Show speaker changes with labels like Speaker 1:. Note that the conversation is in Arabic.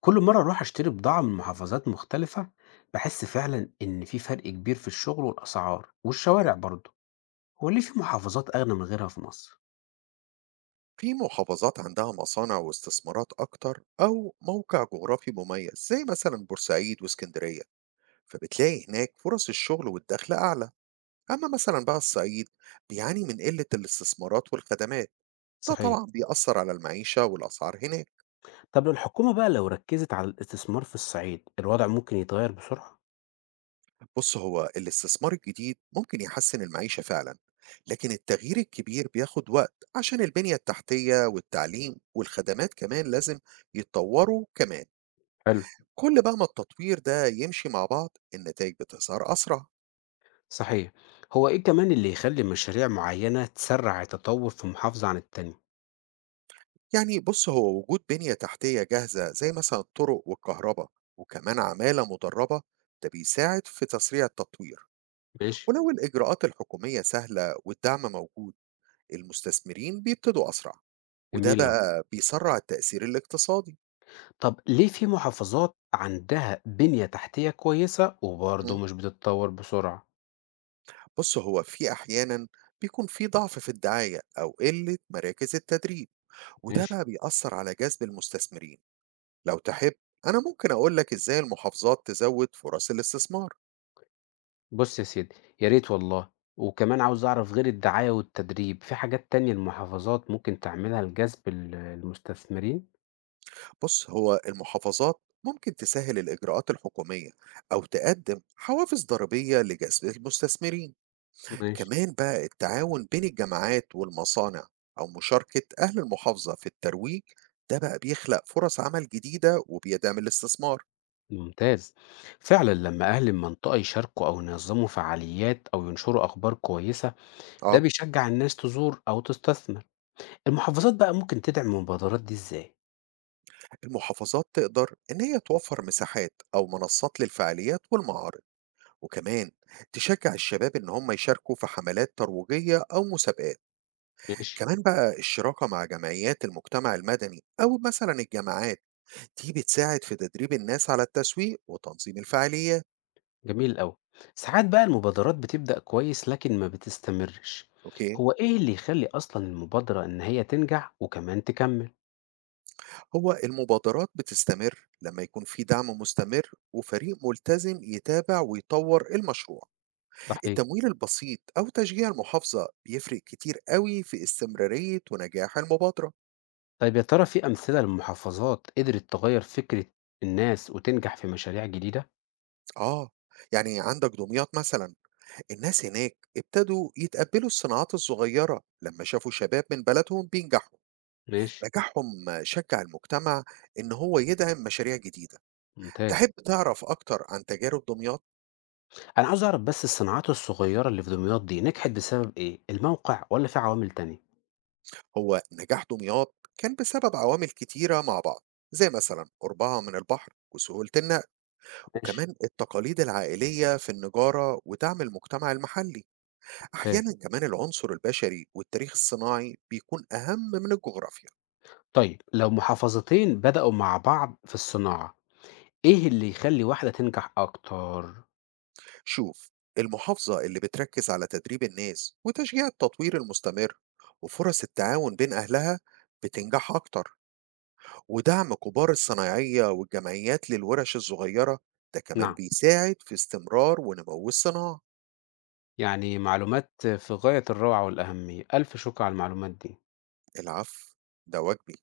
Speaker 1: كل مرة أروح أشتري بضاعة من محافظات مختلفة بحس فعلا إن في فرق كبير في الشغل والأسعار والشوارع
Speaker 2: تمام.
Speaker 1: برضه. هو ليه في محافظات أغنى من غيرها في مصر؟
Speaker 2: في محافظات عندها مصانع واستثمارات أكتر أو موقع جغرافي مميز زي مثلا بورسعيد واسكندرية، فبتلاقي هناك فرص الشغل والدخل أعلى. أما مثلا بقى الصعيد بيعاني من قلة الاستثمارات والخدمات. ده
Speaker 1: صحيح.
Speaker 2: طبعا بيأثر على المعيشة والأسعار هناك.
Speaker 1: طب لو الحكومة بقى ركزت على الاستثمار في الصعيد الوضع ممكن يتغير بسرعة؟
Speaker 2: بص، هو الاستثمار الجديد ممكن يحسن المعيشة فعلا، لكن التغيير الكبير بياخد وقت عشان البنية التحتية والتعليم والخدمات كمان لازم يتطوروا كمان.
Speaker 1: حلو.
Speaker 2: كل بقى ما التطوير ده يمشي مع بعض، النتائج بتظهر أسرع.
Speaker 1: صحيح. هو إيه كمان اللي يخلي مشاريع معينة تسرع التطور في محافظة عن التانية؟
Speaker 2: يعني بص، هو وجود بنية تحتية جاهزة زي مثلا الطرق والكهرباء، وكمان عمالة مدربة، ده بيساعد في تسريع التطوير.
Speaker 1: ماشي.
Speaker 2: ولو الإجراءات الحكومية سهلة والدعم موجود، المستثمرين بيبتدوا أسرع، وده
Speaker 1: جميل أوي.
Speaker 2: بقى بيسرع التأثير الاقتصادي.
Speaker 1: طب ليه في محافظات عندها بنية تحتية كويسة
Speaker 2: مم.
Speaker 1: وبرضه مش بتتطور بسرعة؟
Speaker 2: بص، هو في أحيانا بيكون في ضعف في الدعاية أو قلة مراكز التدريب، وده
Speaker 1: ماشي.
Speaker 2: بقى بيأثر على جذب المستثمرين. لو تحب أنا ممكن أقول لك إزاي المحافظات تزود فرص الاستثمار.
Speaker 1: بُص يا سيدي، يا ريت والله، وكمان عاوز أعرف غير الدعاية والتدريب، في حاجات تانية المحافظات ممكن تعملها لجذب المستثمرين؟
Speaker 2: بص، هو المحافظات ممكن تسهل الإجراءات الحكومية أو تقدم حوافز ضريبية لجذب المستثمرين.
Speaker 1: ماشي.
Speaker 2: كمان بقى التعاون بين الجامعات والمصانع أو مشاركة أهل المحافظة في الترويج، ده بقى بيخلق فرص عمل جديدة وبيدعم الاستثمار.
Speaker 1: ممتاز. فعلًا لمّا أهل المنطقة يشاركوا أو ينظموا فعاليات أو ينشروا أخبار كويسة، ده
Speaker 2: آه.
Speaker 1: بيشجع الناس تزور أو تستثمر. المحافظات بقى ممكن تدعم المبادرات دي إزاي؟
Speaker 2: المحافظات تقدر إن هي توفر مساحات أو منصات للفعاليات والمعارض. وكمان تشجع الشباب إن هم يشاركوا في حملات ترويجية أو مسابقات.
Speaker 1: ماشي.
Speaker 2: كمان بقى الشراكة مع جمعيات المجتمع المدني أو مثلا الجامعات، دي بتساعد في تدريب الناس على التسويق وتنظيم الفعاليات.
Speaker 1: جميل أوي. ساعات بقى المبادرات بتبدأ كويس لكن ما بتستمرش،
Speaker 2: أوكي.
Speaker 1: هو إيه اللي يخلي أصلًا المبادرة إن هي تنجح وكمان تكمل؟
Speaker 2: هو المبادرات بتستمر لما يكون في دعم مستمر وفريق ملتزم يتابع ويطور المشروع.
Speaker 1: صحيح.
Speaker 2: التمويل البسيط أو تشجيع المحافظة بيفرق كتير قوي في استمرارية ونجاح المبادرة.
Speaker 1: طيب يا ترى في أمثلة لمحافظات قدرت تغيّر فكرة الناس وتنجح في مشاريع جديدة؟
Speaker 2: آه، يعني عندك دمياط مثلا، الناس هناك ابتدوا يتقبلوا الصناعات الصغيرة لما شافوا شباب من بلدهم بينجحوا.
Speaker 1: ماشي.
Speaker 2: نجاحهم شجع المجتمع إن هو يدعم مشاريع جديدة.
Speaker 1: ممتاز.
Speaker 2: تحب تعرف أكتر عن تجارب دمياط؟
Speaker 1: أنا عاوز أعرف بس الصناعات الصغيرة اللي في دمياط دي نجحت بسبب إيه؟ الموقع والّا في عوامل تانية؟
Speaker 2: هو نجاح دمياط كان بسبب عوامل كتيرة مع بعض، زي مثلا قربها من البحر وسهولة النقل،
Speaker 1: ماشي.
Speaker 2: وكمان التقاليد العائلية في النجارة ودعم المجتمع المحلي.
Speaker 1: ممتاز.
Speaker 2: أحيانا كمان العنصر البشري والتاريخ الصناعي بيكون أهم من الجغرافيا.
Speaker 1: طيب لو محافظتين بدأوا مع بعض في الصناعة، إيه اللي يخلّي واحدة تنجح أكتر؟
Speaker 2: شوف، المحافظة اللي بتركز على تدريب الناس وتشجيع التطوير المستمر وفرص التعاون بين أهلها بتنجح أكتر. ودعم كبار الصنايعية والجمعيات للورش الصغيرة ده كمان
Speaker 1: نعم،
Speaker 2: بيساعد في استمرار ونمو الصناعة.
Speaker 1: يعني معلومات في غاية الروعة والأهمية، ألف شكر على المعلومات دي.
Speaker 2: العفو، ده واجبي.